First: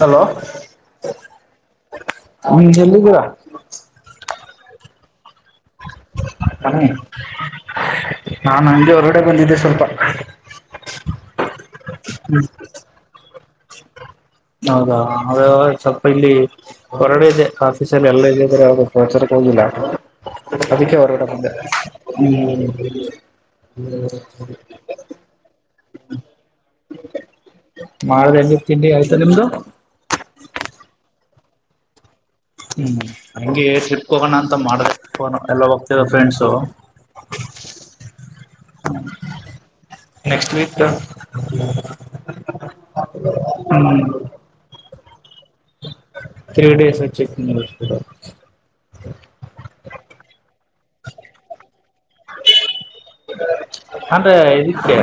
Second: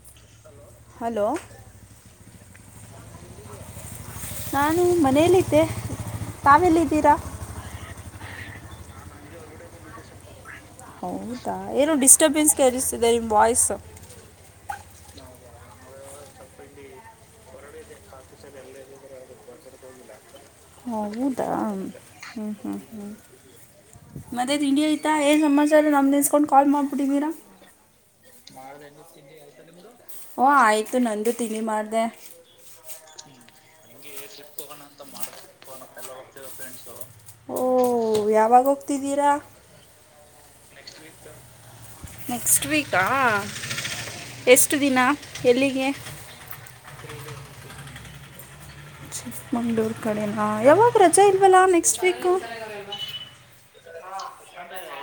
Hello hello ಮುಂಜಲ್ಲಿ ಕೂರ [inaudible] ನಾನು ಮನೆಯಲ್ಲಿದ್ದೆ. ತಾವೆಲ್ಲಿದ್ದೀರಾ? ನಾನ್ ನಂಗೆ ಹೊರಗಡೆ ಬಂದಿದ್ದೆ ಸ್ವಲ್ಪ. ಹೌದಾ. ಏನು ಡಿಸ್ಟರ್ಬೆನ್ಸ್ಗೆ ಕೆರಿಸ್ತಿದೆ ನಿಮ್ಮ ವಾಯ್ಸ್. ಹೌದಾ. ಅವೇ ಸ್ವಲ್ಪ ಇಲ್ಲಿ. ಹೊರಡೆ ಇದೆ. ಆಫೀಸ್ ಎಲ್ಲ ಇದಲ್ಲ್ರ ಅವ ಪ್ರಚಾರಕ್ಕೆ ಹೋಗಿಲ್ಲ. ಅದಕ್ಕೆ ಹೊರಗಡೆ ಹೌದಾ ಬಂದೆ. ಹ್ಞೂ ಮ್ ಹ್ಞೂ ಹ್ಞೂ ಾ ಸಮಸ [unintelligible] ಚರಿ ನಮ್ದಸ್ಕೊಂಡು ಕಾಲ್ ಮಾಡ್ಬಿತಿದಿರಾ [inaudible] ಮಾಡ್ದ ಹೆಂಗಿ ತಿಂಡಿ ಆಯ್ತಾ ನಿಮ್ದು ಓ ಆಯ್ತು ನಂದು ತಿಂಡಿ ಮಾಡಿದೆ. ಹ್ಮ್ ಹಂಗೆ ಟ್ರಿಪ್ಗೆ ಹೋಗೋಣ ಅಂತ ಮಾಡದೇ. ಎಲ್ಲ ಹೋಗ್ತ ಫ್ರೆಂಡ್ಸು? ಓ.... ಯಾವಾಗ ಹೋಗ್ತಿದ್ದೀರಾ? ನೆಕ್ಸ್ಟ್ ವೀಕ್ತ್ ನೆಸ್ಟ್ ವೀಕಾ.. ಹ್ಮ್ ಎಷ್ಟ ಎಷ್ಟು ದಿನ? ಎಲ್ಲಿಗೆ? ತ್ರೀ ಡೇಸ್ ಟ್ರಿಪ್ [unintelligible] ಚಿಕ್ಕಮಂಗ್ಳೂರ್ ಕಡೆ. ಹಾ ಯಾವಾಗ ರಜೆ ಇಲ್ವಲ್ಲಾ ನೆಕ್ಸ್ಟ್ ವೀಕು ಅಂದ್ರೆ ಇದಕ್ಕೆ.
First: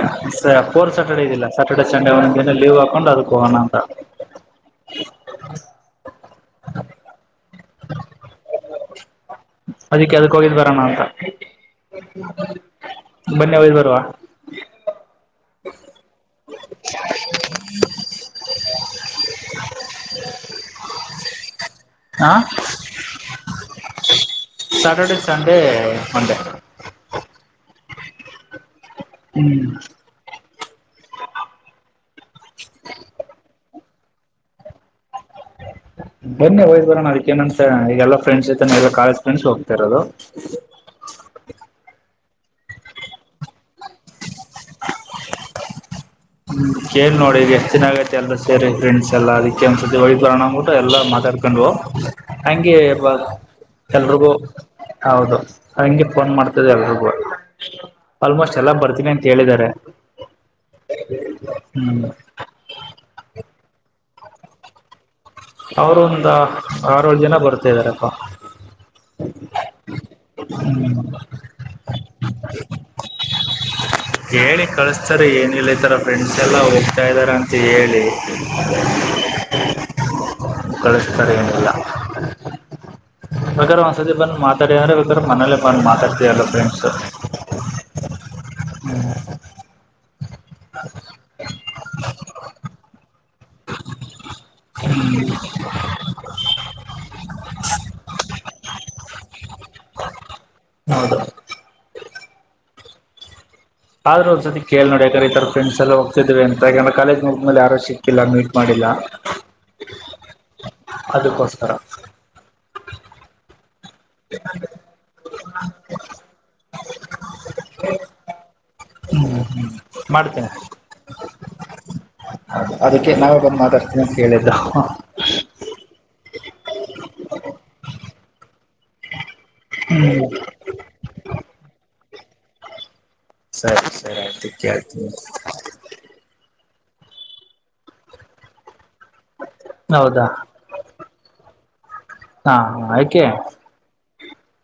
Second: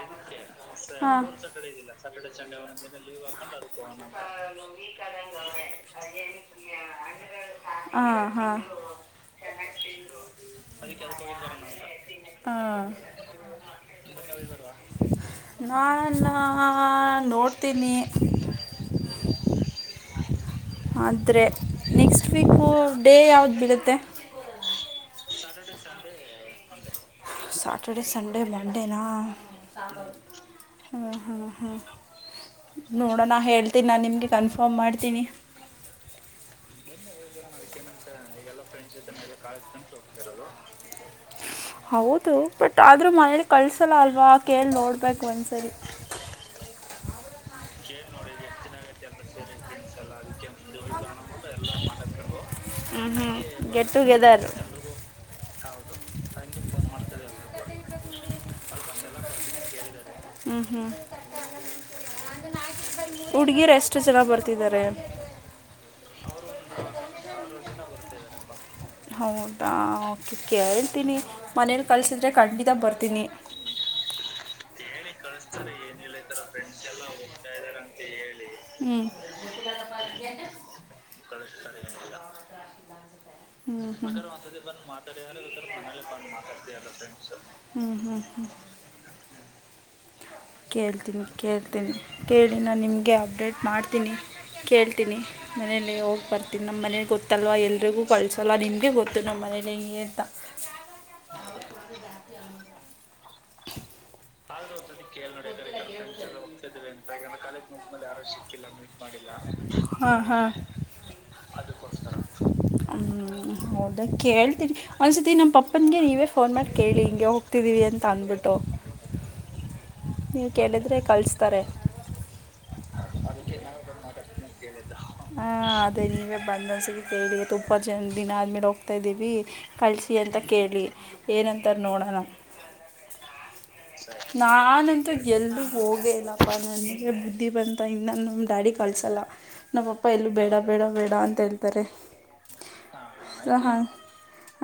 ಫೋರ್ ಸಾಟರ್ಡೆ ಹಾಂ ಇದಿಲ್ಲ ಸ್ಯಾಟರ್ಡೆ ಸಂಡೇ ಒಂದಿನ ಲೀವ್ ಹಾಕೊಂಡು ಅದಕ್ಕೆ ಹೋಗೋಣ ಅಂತ. [inaudible] ಹಾ ಹಾ ಅದಕ್ಕೆ ಅದಕ್ ಹೋಗಿದ್ ಬರೋಣ ಅಂತ ಹಾಂ ಬನ್ನಿ ಹೋಗಿದ್ ಬರುವ. ನಾನ... ನೋಡ್ತೀನಿ? ಆದ್ರೆ. ನೆಕ್ಸ್ಟ್ ಹಾ ವೀಕು ಡೇ ಯಾವ್ದು ಬೀಳುತ್ತೆ? Saturday, Sunday, Monday, Saturday, Sunday, ಮಂಡೆನಾ? ಹ್ಮ್ ಹಾಂಹಾ ಹಾ ನೋಡೋಣ ಹೇಳ್ತೀನಿ ನಾನು ನಿಮಗೆ ಕನ್ಫರ್ಮ್ ಮಾಡ್ತೀನಿ. ಬನ್ನಿ ಹೋಗಿದ್ದೆ ಬರೋಣ ಅದಕ್ಕೇನಂತೆ ಈಗಲ್ಲ ಫ್ರೆಂಡ್ಸ್ ಜೊತೆ ನ ಕಾಲೇಜ ಫ್ರೆಂಡಸ್ ಹೋಗ್ತರದು. ಹೌದು. ಬಟ್ ಆದ್ರೂ ಮನೇೆಯಲ್ಲಿ ಕಳ್ಸಲ್ಲ ಅಲ್ವಾ ಕೇಳಿ ನೋಡ್ಬೇಕಕ್ ಒಂದ್ಸರಿ? ಹ್ಮ್ ಕೇಳಿ ನೋಡಿ ಈಗ ಎಷ್ಟ್ ಜನ ಆಗೈತಿ ಎಲ್ಲರು ಸೇರಿ ಫ್ರೆಂಡ್ಸ್ ಎಲ್ಲಾ ಅದಕ್ಕೆ ಒಂದ್ ಸತಿ ಹೋಗಿ ಬರೋಣ ಅಂದ್ಬಿಟ್ಟು ಎಲ್ಲಾ ಮಾತಾಡ್ಕೊಂಡ್ ಹಂಗೆ ಹ್ಞೂ ಹ್ಞೂ ಗೆಟ್ ಟು ಎಲ್ರಿಗೂ ಗೆದರ್. ಹೌದು. ಹಂಗೆ ಫೋನ್ ಮಾಡ್ತಿದೆ ಎಲ್ರಿಗೂ. ಆಲ್ಮೋಸ್ಟ್ ಎಲ್ಲ ಬರ್ತೀನಿ ಅಂತ ಹೇಳಿದಿದ್ದಾರೆ. ಹ್ಮ್ ಹ್ಮ್ ಹ್ಮ್ ಹುಡುಗೀರ ಎಷ್ಟ ಜನ ಬರ್ತಿದ್ದಾರೆ. [unintelligible] ಅವರು ಒಂದ ಆರ ಏಳು ಜನ ಬರ್ತಾ ಇದರಪ್ಪ. [unintelligible] ಹೌದಾ ಓಕೆ ಹ್ಮ್ ಕೇಳ್ತೀನಿ ಮನೇಲಿ ಕಳಸಿದ್ರೆ ಖಂಡಿತ ಬರ್ತೀನಿ. [unintelligible] ಕೇಳಿ ಕಳಿಸ್ತಾರೆ ಏನಿಲ್ಲ ಈತರ ಫ್ರೆಂಡ್ಸ ಎಲ್ಲ ಹೋಗ್ತಾ ಇದಾರೆ ಅಂತ ಹೇಳಿ. ಹ್ಞೂ [unintelligible] ಕಳಿಸ್ತಾರೆ ಏನಿಲ್ಲ ಪ್ರಕಾರ ಹ್ಮ್ ಒಂದ್ ಹ್ಮ್ ಸತಿ ಬೇಕಾದ್ರೆ ಬಂದು ಮಾತ್ [unintelligible] ಸರ್ ಯಾರು ಬೇಕ್ರ ಮನೇಲೀ ಬಂದು ಮಾತಡ್ತಯಲ್ಲ ಫ್ರೆಂಡ್ಸ್. [unintelligible] ಹು ಹು ಹು. [unintelligible] ಕೇಳ್ತೀನಿ ಕೇಳ್ತೀನಿ ಕೇಳಿ ನಾನು ನಿಮಗೆ ಅಪ್ಡೇಟ್ ಮಾಡ್ತೀನಿ ಕೇಳ್ತೀನಿ. [inaudible] [unintelligible] ಮನೇಲಿ ಹೋಗಿ ಬರ್ತೀನಿ ನಮ್ಮ ಮನೇಲಿ ಗೊತ್ತಲ್ವ ಎಲ್ರಿಗೂ ಕಳ್ಸೋಲ್ಲ ನಿಮಗೆ ಗೊತ್ತು ನಮ್ಮ ಮನೇಲಿ ಹೆಂಗೆ ಅಂತ. [inaudible] [unintelligible] ಹೌದು ಆದ್ರೂ ಒಂದ್ ಸತಿ ಕೇಳಿ ನೋಡಿ ನಮ್ಮ ಫ್ರೆಂಡ್ಸ್ ಎಲ್ಲ ಹೋಗ್ತಿದ್ದಾರೆ ಅಂತ ಮತ್ತ ಕಾಲೇಜ್ ಮುಗಿದಮೇಲೆ ಯಾರು ಸಿಕ್ಕಿಲ್ಲ ಮೀಟ್ ಮಾಡಿ. [inaudible] [unintelligible] ಹಾ ಹಾ. [inaudible] ಅದಕ್ಕೋಸ್ಕರ. [inaudible] [inaudible] ಹೌದಾ ಕೇಳ್ತೀನಿ ಒಂದ್ಸರ್ತಿ ನಮ್ಮ ಪಪ್ಪನಿಗೆ ನೀವೇ ಫೋನ್ ಮಾಡಿ ಕೇಳಿ ಹಿಂಗೆ ಹೋಗ್ತಿದ್ದೀವಿ ಅಂತ. [unintelligible] ಬಿಟ್ಟು ಮಾಡ್ತೀನಿ ನೀವು ಕೇಳಿದ್ರೆ ಕಳಿಸ್ತಾರೆ. [unintelligible] ಅದಕ್ಕೆ ನಾವೇ ಬಂದು ಮಾತಾಡಸತ್ತಿನಿ ಅಂತ ಹೇಳಿದ್ದು. [unintelligible] ಹಾ ಅದೇ ನೀವೇ ಬಂದಂದಸಗೇಳಿ ತುಪ್ಪ ಜನ್ಮ ದಿನ ಆದ್ಮೇಲೆ ಹೋಗ್ತಾ ಇದೀವಿ. [unintelligible] ಕಳಿಸಿ ಹ್ಮ್ ಅಂತ ಕೇಳಿ ಏನಂತಾರೆ ನೋಡೋಣ. [unintelligible] ಸರಿ ಸರಿ ಆಯ್ತು ಕೇಳ್ತೀನಿ ನಾನಂತೂ ಗೆಲ್ಲು [unintelligible] ಹೋಗೇ ಇಲ್ಲಪ್ಪ ನನಗೆ ಬುದ್ಧಿ ಬಂತ ಇನ್ನ ನಮ್ಮ ಡ್ಯಾಡಿ ಕಳಸಲ್ಲ ನಮ್ಮಪ್ಪ ಹೌದಾ ಎಲ್ಲೂ ಬೇಡ [unintelligible] ಬೇಡ ಬೇಡ ಅಂತ ಹೇಳ್ತಾರೆ. [unintelligible] ನಾ ಆಯ್ಕೆ. [unintelligible] ಸೋ ಹಾ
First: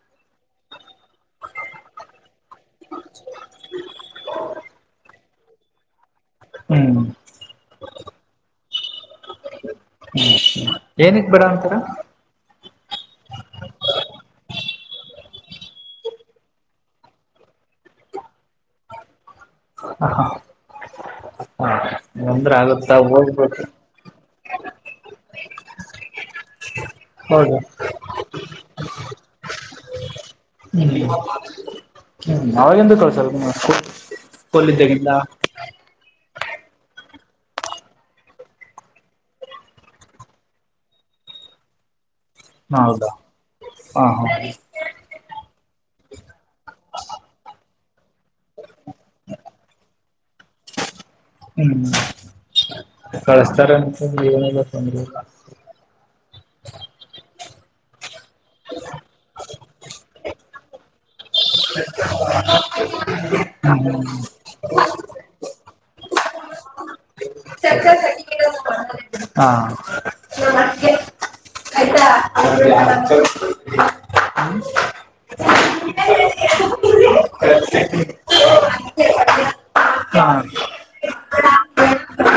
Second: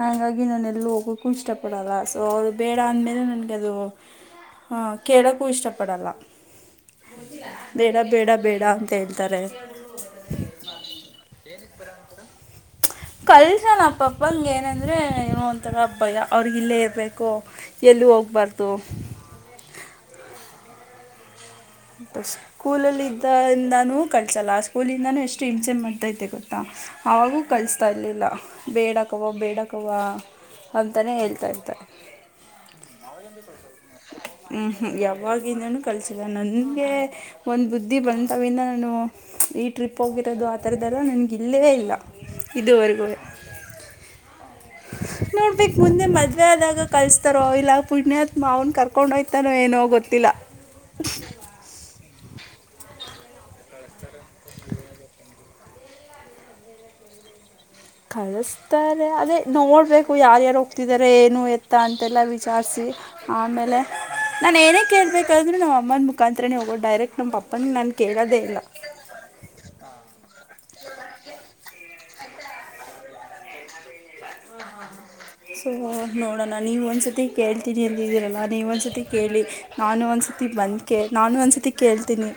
ಹಂಗಾಗಿ ನಾನ್ ಎಲ್ಲೂ ಹೋಗಕ್ಕು ಇಷ್ಟಪಡಲ್ಲ ಸೋ [unintelligible] ಇಲ್ಲಾ ಅಂದ ಮೇಲೆ ನನಗೆ ಅದು ಅ ಕೇಳೋಕ್ಕೂ ಇಷ್ಟಪಡಲ್ಲ. ಹ್ಮ್ [unintelligible] ಬೇಡ ಬೇಡ ಬೇಡ ಅಂತ ಹೇಳ್ತಾರೆ. [inaudible] ಏನಕ್ ಬೇಡಾ ಅಂತರ. [unintelligible] ಕಳಸಲ್ಲ ನಮ್ಮ ಪಪ್ಪನಗೆ ಏನೆಂದ್ರರೆ ಏನೋ ಒಂಥರ ಭಯ ಅವ್ರಿಗೆ ಇಲ್ಲೇ ಇರಬೇಕು. [unintelligible] ಎಲ್ಲಿ ಹೋಗ್ಬಾರ್ದು. [unintelligible] [unintelligible] ಅಂದ್ರೆ ಆಗುತ್ತಾ ಸ್ಕೂಲಲ್ಲಿ ಹೋಗ್ಬೇಕು ಇದ್ದಾಗಿಂದಲೂ. [unintelligible] ಕಳಸಲ್ಲ ಆ ಸ್ಕೂಲಿಂದಾನೂ ಎಷ್ಟು ಹಿಂಸೇ ಮಾಡ್ತಾತೆ ಇದ್ದೇ ಗೊತ್ತಾ ಆವಾಗೂ ಹೌದು ಕಲಿಸ್ತಾ ಇರ್ಲಿಲ್ಲ ಬೇಡ [unintelligible] ಕವಾ ಬೇಡ ಕವಾ. [unintelligible] ಅವಾಗಿಂದ ಕಳಸಲ್ವಾ ಹ್ಞೂ ಸ್ಕೂಲ್ ಹ್ಞೂ ಇದ್ದಾಗಿಂದ. [inaudible] [inaudible] ಯಾವಾಗಿಂದನೂ ಕಳಿಸಿಲ್ಲ ನನ್ನಗೆ [unintelligible] ಒಂದ ಬುದ್ಧಿ ಬಂದಾವಿನ್ ನಾನು ಈ ಟ್ರಿಪ್ ಹೋಗಿರೋದು ಆತರದ್ದ ಎಲ್ಲ ನನ್ಗೆ ಇಲ್ಲೇ ಇಲ್ಲ. [unintelligible] ಹಾ ಹೌದಾ ಹಾ ಹಾ. [inaudible] ನೋಡಬೇಕ್ ಮುಂದೆ ಮದ್ವೆ ಆದಾಗ ಕಲ್ಸ್ತಾರೋ ಇಲ್ಲ ಪುಣ್ಯಾತ್ಮ ಅವನ್ ಕರ್ಕೊಂಡ್ ಹೋಯ್ತಾನ [unintelligible] ಏನೋ ಗೊತ್ತಿಲ್ಲ. [unintelligible] [inaudible] ಹೂ ಕಳಸ್ತಾರೆ ಅಂತ ಜೀವನ ಎಲ್ಲ ತೊಂದ್ರೆ. [inaudible] [unintelligible] ಕಳಸ [unintelligible] ತ್ತಾರೆ ಅದೇ ನೋಡ್ಬೇಕು ಯಾರ ಯಾರ ಹೋಗ್ತಿದಿದ್ದಾರೆ ಏನು ಎತ್ತ ಅಂತೆಲ್ಲ ವಿಚಾರಿಸಿ. [unintelligible] ಆಮೇಲೆ. [unintelligible] ನಾನು ಏನೇ ಕೇಳ್ಬೇಕಾದ್ರೂ ನಮ್ಮ ಅಮ್ಮನ ಮುಖಾಂತರನೇ ಹೋಗೋದು ಡೈರೆಕ್ಟ್ ನಮ್ಮ ಪಪ್ಪನ ನಾನು ಕೇಳೋದೇ ಇಲ್ಲ. [inaudible] [unintelligible] ಹಾ. [inaudible] ಸೊ ಅ ನೋಡಣ ನೀವ್ ಒಂದ್ಸತಿ ಕೇಳ್ತೀನಿ ಅಂದಿದೀರಲ್ಲ ನೀವ್ ಒಂದ್ಸತಿ ಕೇಳಿ ನಾನು ಒಂದ್ಸತಿ ಬಂದ್ ಕೇ ನಾನು ಒಂದ್ ಸತಿ ಕೇಳ್ತೀನಿ.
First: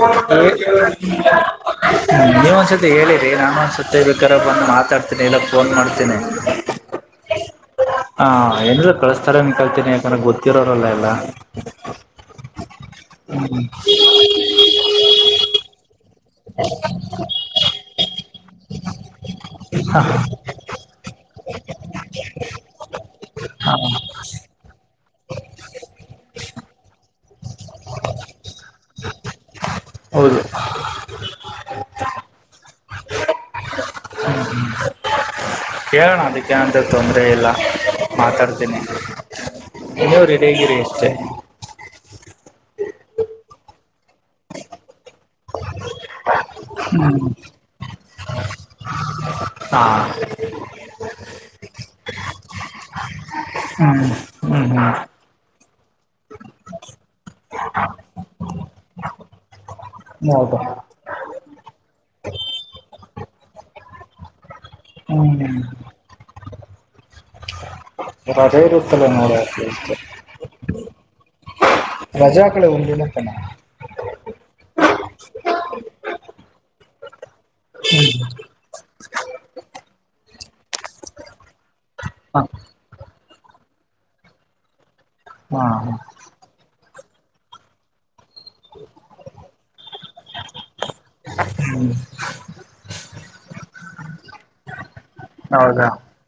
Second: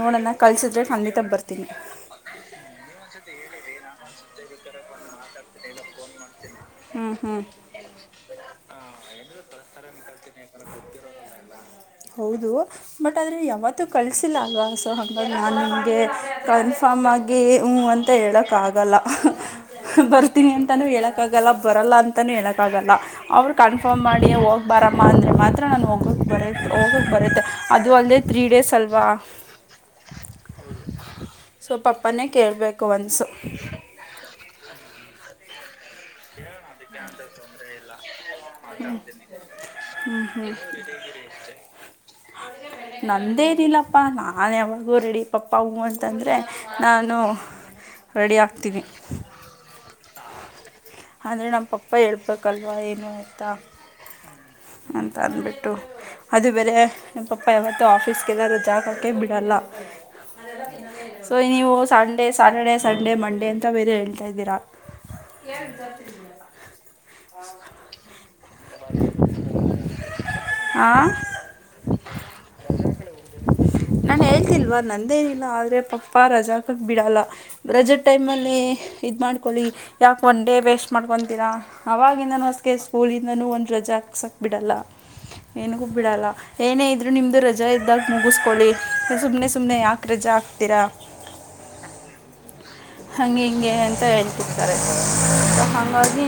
ನೋಡಣ ಕಳ್ಸುದ್ರೆ ಖಂಡಿತ ಬರ್ತೀನಿ. ನೀವ್ ಒಂದ್ಸತಿ ಹೇಳಿರಿ, ನಾನೊಂದ್ ಸತಿ ಬೇಕಾರ ಬಂದ್ ಮಾತಾಡ್ತೀನಿ ಇಲ್ಲ ಫೋನ್ ಮಾಡ್ತೀನಿ. ಹ್ಮ್ ಹ್ಮ್ ಆ ಹೆಂಗು ಕಳ್ಸ್ ತಾರೆ ಅನ್ಕೊಳ್ತೀನಿ ಯಾಕಂದ್ರೆ ಗೊತ್ತಿರೋರಲ್ಲ ಎಲ್ಲ. ಹೌದು. ಬಟ್ ಆದ್ರೆ ಯಾವತ್ತೂ ಕಳ್ಸಿಲ್ಲ ಅಲ್ವ? ಸೊ ಹಂಗಾಗಿ ನಾನ್ ನಿಮ್ಗೆ ಕನ್ಫರ್ಮ್ ಆಗಿ ಊಂ ಅಂತ್ ತ ಹೇಳಕ್ ಆಗಲ್ಲ. ಹ ಬರ್ತೀನಿ ಅಂತಾನೂ ಹೇಳಕ್ ಕ್ಕಾಗಲ್ಲ ಬರಲ್ಲ ಅಂತಾನೂ ಹೇಳಕ್ಕಾಗಲ್ಲ. ಅವ್ರ್ ಹಾ ಕನ್ಫರ್ಮ್ ಮಾಡಿ ಹೋಗ್ಬಾರಮ್ಮ ಅಂದ್ರೆ ಮಾತ್ರ ನಾನು ಹೋಗಕ್ ಬರ ಹೋಗಕ್ ಬರತ್ತೆ ಅದು ಅಲ್ದೆ ತ್ರೀ ಡೇಸ್ ಅಲ್ವಾ? ಹೌದು ಸೋ ಪಪ್ಪನೇ ಕೇಳ್ಬೇಕು ಒನ್ಸು. [inaudible] ಕೇಳಣ ಅದುಕ್ಕೇನಂತೆ ತೊಂದರೆ ಇಲ್ಲ ಮಾತಾಡ್ತೀನಿ ಹ್ಞೂ ನೀವು ರೆಡಿಯಾಗಿರಿ. [unintelligible] ನಂದೇನಿಲ್ಲಪ್ಪಾ ನಾನ್ ಯಾವಗ್ಲೂ ರೆಡಿ ಪಪ್ಪ ಹೂಂ ಅಂತಂದ್ರೆ ನಾನು ಹ್ಮ್ ರೆಡಿ ಆಗ್ತೀನಿ. ಆ ಆದ್ರೆ ನಮ್ ಪಪ್ಪ ಹೇಳ್ಬೇಕಲ್ವಾ ಏನು ಅಂತ ಹ್ಮ್ ಹ್ಮ್ ಹ್ಮ್ ಅಂತ ಅಂದ್ಬಿಟ್ಟು. ಅದು ಬೇರೆ ನಮ್ ಪಪ್ಪ ಯಾವತ್ತೂ ಆಫೀಸ್ಗೆಲ್ಲಾದರೂ ಜಾಗಕ್ಕೆ ಬಿಡಲ್ಲ. [unintelligible] ಸೋ ನೀವು ಸಂಡೆ ಸ್ಯಾಟರ್ಡೆ ಸಂಡೇ ಮಂಡೇ ಅಂತ ಬೇರೆ ಹೇಳ್ತಾ ಇದ್ದೀರಾ. [inaudible] ಹ್ಮ್ ರಜೆ ಇರುತ್ತಲ್ಲ [unintelligible] ಆ ರಜಾ ಹಾಕಳೆ ಒಂದಿನಕನ. ನಾನ್ ಹೇಳ್ತಿಲ್ವಾ ನಂದೇನಿಲ್ಲ ಆದ್ರೆ ಪಪ್ಪಾ ರಜಾ ಹಾಕಕ್ ಬಿಡಲ್ಲ. ರಜುದ್ ಟೈಮಲ್ಲಿ ಇದ್ ಮಾಡ್ಕೊಳ್ಳಿ ಯಾಕ್ ಒನ್ ಡೇ ವೇಸ್ಟ್ ಮಾಡ್ಕೊಂತೀರಾ? ಹಾ ಅವಾಗಿಂದಾನು ಅಸ್ಕೆ ಸ್ಕೂಲಿಂದಾನೂ ಒಂದ್ ರೆಜಾ ಹಾಕ್ಸಕ್ಬಿಡಲ್ಲ. ಹಾ ಏನಗೂ ಬಿಡಲ್ಲ ಏನೇ ಇದ್ರು ನಿಮ್ದು ರಜಾ ಇದ್ದಾಗ್ ಮುಗುಸ್ಕೊಳ್ಳಿ ಸುಮ್ನೆ ಸ್ ಸುಮ್ನೆ ಯಾಕ್ ರೆಜಾ ಹಾಕ್ತೀರಾ? ಹ್ಮ್ ಹಂಗೆ ಹಿಂಗೆ ಅಂತ ಹೇಳ್ತಿರ್ತಾರೆ ಸೋ ಹೌದಾ ಹಂಗಾಗ್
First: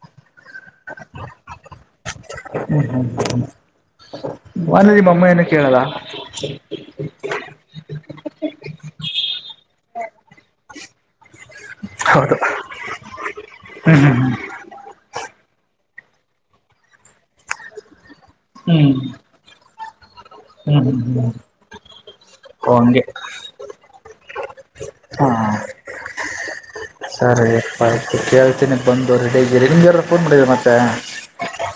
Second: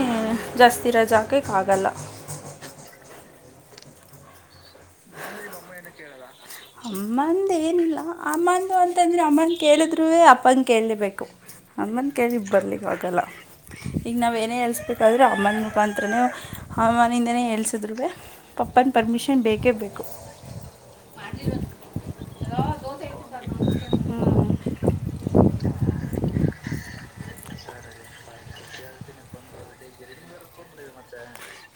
ಜಾಸ್ತಿ ರೆಜಾ ಹಾಕಕ್ ಆಗಲ್ಲ. ಹ್ಮ್ ಹ್ಮ್ ಹ್ಮ್ ಬಾನರಿ ಬಮ್ಮ ಏನುಕ್ಕೇಳಲ್ಲ ಅಮ್ಮಂದೇನಿಲ್ಲ ಅಮ್ಮಂದು ಅಂತಂದ್ರೆ ಅಮ್ಮನ್ ಕೇಳಿದ್ರೂವೆ ಅಪ್ಪನ್ ಕೇಳ್ಳೆಬೇಕು. [unintelligible] ಅಮ್ಮನ್ ಕೇಳಿ ಬರ್ಲಿಕ್ಕಾಗಲ್ಲ ಹ್ಮ್ ಈಗ್ ನಾವ್ ಏನೇ ಹೇಳ್ಸ್ ಬೇ ಕಾದ್ರು ಅಮ್ಮನ್ ಮುಖಾಂತರನೊ ಅಮ್ಮನಿಂದನೇ ಹೇಳ್ಸುದ್ರುವೆ ಪಪ್ಪನ್ ಹ್ಮ್ ಹ್ಮ್ ಪರ್ಮಿಷ ಅನ್ ಬೇಕೇ ಬೇಕು. ಹ್ಮ್ ಹ್ಮ್ ಹ್ಮ್ ಓ ಹಂಗೆ. ಹ್ಞೂ ಹಾ ಹಾ ಸರಿ. ಆಯ್ತು ಕೇಳ್ತೀನಿ ಬಂದು ರೆಡಿ ಇದಗೀರಿ ನಿಮಗ ಯಾರರ ಫೋನ್ ಮಾಡಿದೀರಿ ಮತ್ತೆ.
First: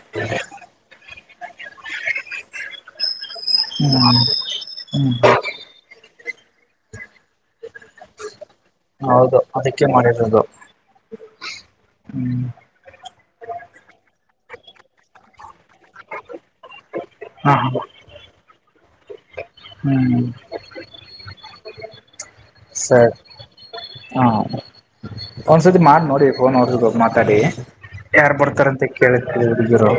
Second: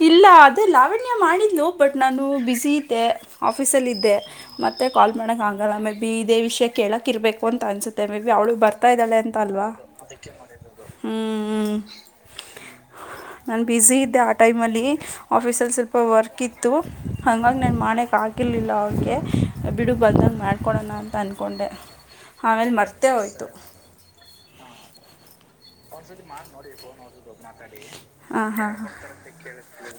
ಇಲ್ಲ ಅದೆ ಲಾವಣ್ಯ ಮಾಡಿದ್ಲು ಬಟ್ ನಾನು ಬಿಜಿ ಇದ್ದೆ. ಆಫೀಸಲ್ಲಿದ್ದೆ ಹ್ಮ್ ಮತ್ತೆ ಕಾಲ್ ಹ್ಮ್ ಮಾಡಕ್ಕ ಆಗಲ್ಲ ಮೇ ಬಿ ಇದೇ ವಿಷಯ ಕೇಳಕ್ ಇರ್ಬೇಕ ಒಂತ ಅನಸುತ್ತೆ ಮೇ ಬಿ ಅವಳು ಬರ್ತಾ ಇದ್ದಾಳೆ ಅಂತ ಹೌದು ಅಲ್ವಾ ಅದಕ್ಕೆ ಮಾಡಿರೋದು ಹ್ಮ್ ಹ್ಮ ಹ್ಮ್ [unintelligible] ನಾನ್ ಬಿಸಿ ಇದ್ದೆ ಆ ಟೈಮಲ್ಲಿ ಆಫೀಸಲ್ಲಿ ಸ್ವಲ್ಪ ವರ್ಕ್ ಇತ್ತು. ಹಾ ಹಂಗಾಗ ನಾನ ಹಾ ಮಾಡಕ್ಕ ಆಗಿರ್ಲಿಲ್ಲ ಅವ್ಳಗೆ. ಏ ಬಿಡು ಹ್ಮ್ ಬಂದಂಗ ಮಾಡ್ಕೊಡೋಣ ಅಂತ ಅಂದ್ಕೊಂಡೆ ಆಮೇಲ ಮರ್ತೆ ಸರಿ ಹೋಯ್ತು. ಹಾ ಒಂದ್ಸತಿ ಮಾಡ ನೋಡಿ ಫೋನ್ ಅವರದು ಮಾತಾಡಿ ಯಾರ್ ಹಾಂ ಬರ್ತಾರ ಹಾಂ ಅಂತ ಹಾಂ ಕೇಳ [unintelligible] ಹುಡುಗಿರು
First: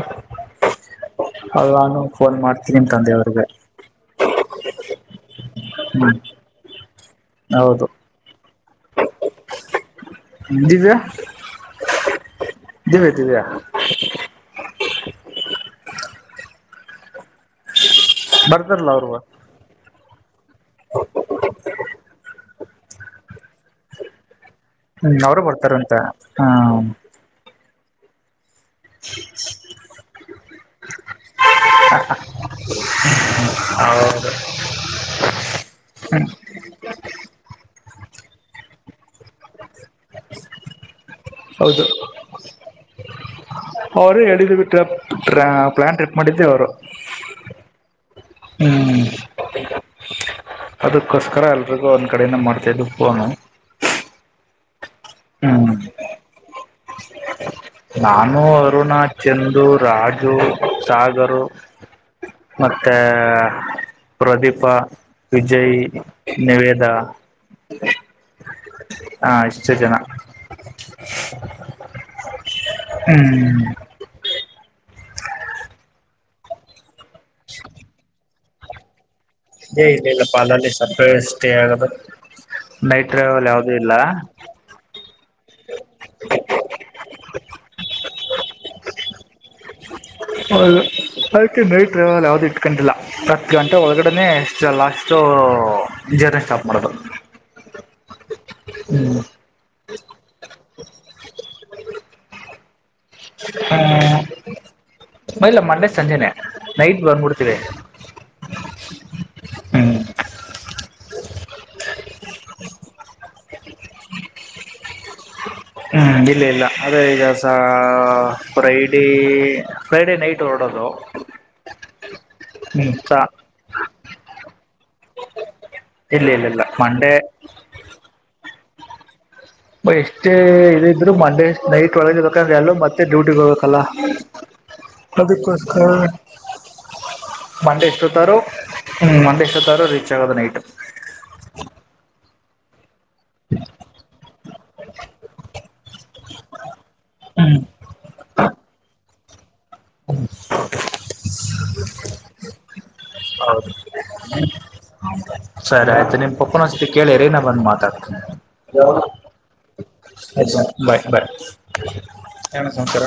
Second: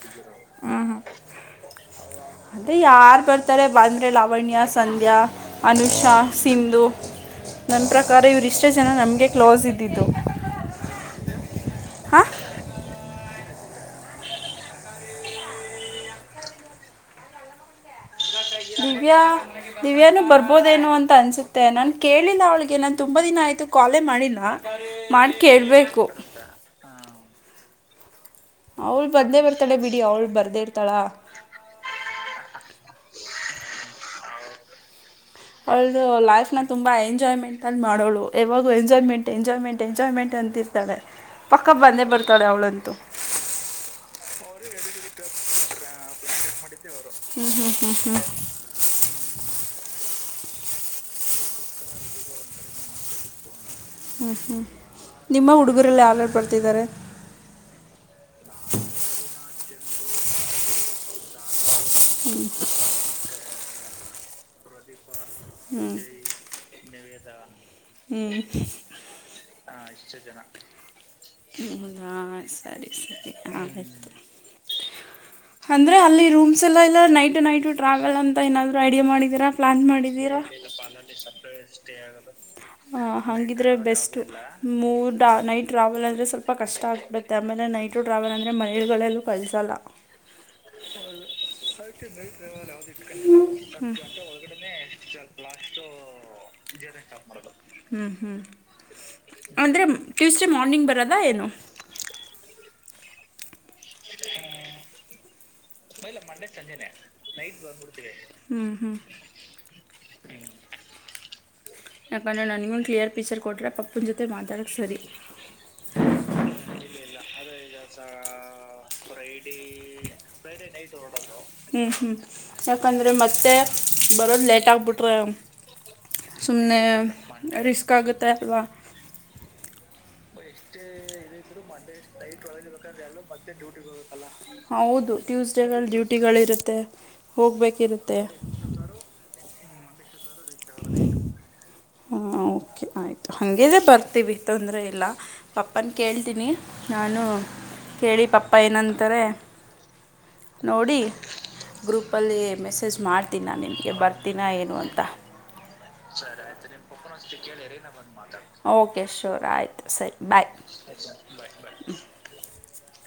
ಹ್ಞೂ ಹ್ಞೂ ಆಮೇಲ್ ಫೋನ್ ಮಾಡ್ತೀನಿ ಅಂತ್ ಅಂದೆ ಅವ್ರಿಗೆ. ಅಂದ್ರೆ ಲಾವಣ್ಯ ಸಂಧ್ಯಾ ಅನುಷಾ ಹ್ಮ್ ಸಿಂಧು ಹೌದು ನಂತ್ರ ಕಾರ ಇವ್ ಇಷ್ಟೇ ಜನ ನಮ್ಗೆ ಕ್ಲೋಸ್ ಇದ್ದಿದ್ದು. ದಿವ್ಯ. ಹ ದಿವ್ಯಾ ದಿವ್ಯಾ. ಬರ್ತಾರಲ್ಲ ಅವರು ದಿವ್ಯಾ ದಿವ್ಯನುೂ ಬರ್ಬೋದೇನು ಅಂತ ಅನ್ಸುತ್ತೆ ನಾನ ಕೇಳಿಲ್ಲ ಅವಳಿಗೆನ ತುಂಬ ದಿನ ಆಯ್ತು ಕಾಲೆ ಮಾಡಿಲ್ಲ ಹ್ಮ್ ಮಾಡ ಅವರು ಬರ್ತಾರಂತ ಕೇಳ್ಬೇಕು. ಹಾ [unintelligible] ಅವ್ಳು ಬಂದೇ ಬರ್ತಾಳೆ ಬಿಡಿ ಅವ್ಳು ಬರ್ದೇ ಇರ್ತಳ. ಹೌದು ಅವಳ್ದ ಲೈಫ್ ನ ತುಂಬಾ ಎಂಜಾಯ್ಮೆಂಟ್ ಅಲ್ಲಿ ಮಾಡೋಳು ಯಾವಾಗೂ ಎಂಜಾಯ್ಮೆಂಟ್. ಎಂಜಾಯ್ಮಂಟ್ ಎಂಜಾಯ್ಮೆಂಟ್ ಅಂತಿರ್ತಳೆ ಹೌದು. ಅವರೀಗ ಹೇಳಿದೀವಿ ಟ್ರಿಪ್ ಪ್ರ್ಯ ಪ್ಲಾನ್ ಟ್ರಿಪ್ ಮಾಡಿದ್ದೆ ಅವ್ರು. ಹ್ಮ್ ಹ್ಮ್ ಹ್ಮ್ ಹ್ಮ್. ಹ್ಮಞ ಅದಕ್ಕೋಸ್ಕರ ಎಲ್ರಿಗೂ ಒಂದ್ ಕಡೆ ಮಾಡ್ತಾ ಇದ್ದು ಫೋನು. ಹ್ಞ ಹ್ಞೂ ನಿಮ್ಮ ಹ್ಮ್ ಹುಡುಗರಲ್ಲಿ ಯಾರ್ ಯಾರ್ ಬರ್ತಿದ್ದಾರೆ. ನಾನು ಅರುಣ ಚಂದು ರಾಜು ಸಾಗರು. ಮತ್ತೆ ಪ್ರದೀಪ ವಿಜಯ್. ನಿವೇದ. ಹ್ಮ್ ಹಾ ಇಷ್ಟು ಹ್ಮಾ ಇಷ್ಟೇ ಜನ ಹೌದಾ [unintelligible] ಸರಿ ಸರಿ ಹ್ಮ್ ಆಯ್ತು ಅಂದ್ರೆ ಅಲ್ಲಿ ರೂಮ್. ಸಲ ಇಲ್ಲ ನೈಟ್ ನೈಟ್ ಟ್ರಾವೆಲ್ ಅಂತ ಏನಾದ್ರೂ ಐಡಿಯಾ ಮಾಡಿದಿರ. ಏ ಇಲ್ಲ ಇಲ್ಲ ಪಾ ಅಲ್ಲಲ್ಲಿ ಸರ್ಪ್ರ ಸ್ಟೇ ಆಗದು ನೈಟ್ ಟ್ರಾವೆಲ್ ಯಾವುದೂ ಇಲ್ಲ. ಮೂ ನೈಟ್ ಟ್ರಾವೆಲ್ ಅಂದ್ರೆ ಸ್ವಲ್ಪ ಕಷ್ಟ ಆಗ್ಬಿಡತ್ತೆ ಆಮೇಲೆ ನೈಟು ಟ್ರಾವೆಲ್ ಅಂದ್ರೆ ಮನೆಲಗಳಲ್ಲಿ ಕಳಸಲ್ಲ. ಹೌದು ಅದಕ್ಕೆ ನೈಟ್ ಟ್ರಾವಲ್ ಯಾವ್ದು ಇಟ್ಕೊಂಡಿಲ್ಲ ಹತ್ತ ಗಂಟೆ ಒಳಗಡೆನೆ ಅಷ್ಟೆ ಲಾಸ್ಟ್. ಸೊ ಜರ್ನಿ ಸ್ಟಾಪ್ ಮಾಡೋದು. ಹ್ಮ್ ಹ್ಮ್ ಹ್ಮ್ ಅಂದ್ರೆ ಟ್ಯೂಸ್ಡೇ ಮಾರ್ನಿಂಗ್ ಬರದಾ ಏನು. ಹ್ಮ್ ಇಲ್ಲ ಮಂಡೆ ಸಂಜೆನೆ ನೈಟ್ ಬಂದ್ಬಿಡ್ತೀವಿ. ಹ್ಮ್ ಹ್ಮ್. ಹ್ಮ್ ಯಾಕೆಂದ್ರೆ ನನಿಗೂ ಕ್ಲಿಯರ್ ಪಿಚರ್ ಕೊಟ್ರೆ ಪಪ್ಪಿನ ಜೊತೆ ಮಾತಡೋಕ್ಕ ಸರಿ. ಹ್ಮ್ ಇಲ್ ಇಲ್ಲ ಆದೇ ಈಗ ಸ ಫ್ರೈಡೇ ಫ್ರೈಡೇ ಹ್ಮ್ ನೈಟ್ ಫ್ರೈಡೆ ಹೊರಡೋದು ನೈಟ್ ಹೊರಡೋದು ಹ್ಮ್. ಹ್ಮ್ ಯಾಕಂದ್ರೆ ಸ ಮತ್ತೆ ಬರೋದ್ ಲೇಟ್ ಆಗ್ಬಿಟ್ಟ [unintelligible] [unintelligible] ಇಲ್ಲ ಸುಮ್ಮನೆ ಮಂಡೇ ರಿಸ್ಕ್ ಆಗುತ್ತೆ ಅಲ್ವಾ ಎಷ್ಟೇ ಇದ ಇದ್ರು ಮಂಡೆ ಹೋಗ್ಬೇಕಲ್ಲ ಹೌದು ಟ್ಯೂಸ್ಡೇ ಅದಕ್ಕೋಸ್ಕರ ಡ್ಯೂಟಿಗಳ ಇರುತ್ತೆ. ಹೋಗ್ಬೇಕಿರುತ್ತೆ ಹ್ಮ ಮಂದೇಶತ್ತಾರ ರೀಚ್ ಆಗೋದ ನೈಟ್ ಹಾ ಓಕೆ ಆಯ್ತು ಹಂಗಿದರೇ ಬರ್ತೀವಿ ತೊಂದರೆ ಇಲ್ಲಾ ಪಪ್ಪನ್ ಕೇಳ್ತೀನಿ ನಾನು. ಕೇಳಿ ಪಪ್ಪಾ ಏನಂತಾರೆ ನೋಡಿ ಗ್ರೂಪಲ್ಲಿ ಮೆಸೇಜ್ ಮಾಡ್ತೀನಿ ನಾನು ನಿಮಗೆ ಬರ್ತೀನಾ ಏನು ಅಂತಾ ಹೌದಾ ಬಂದು ಮಾತಾಡ್ತೀನಿ ಯಾವ ಓಕೆ ಶೂರ್ ಆಯ್ತು ಸರಿ ಬಾಯ್ ಎರಡ ಸಂಸಾರ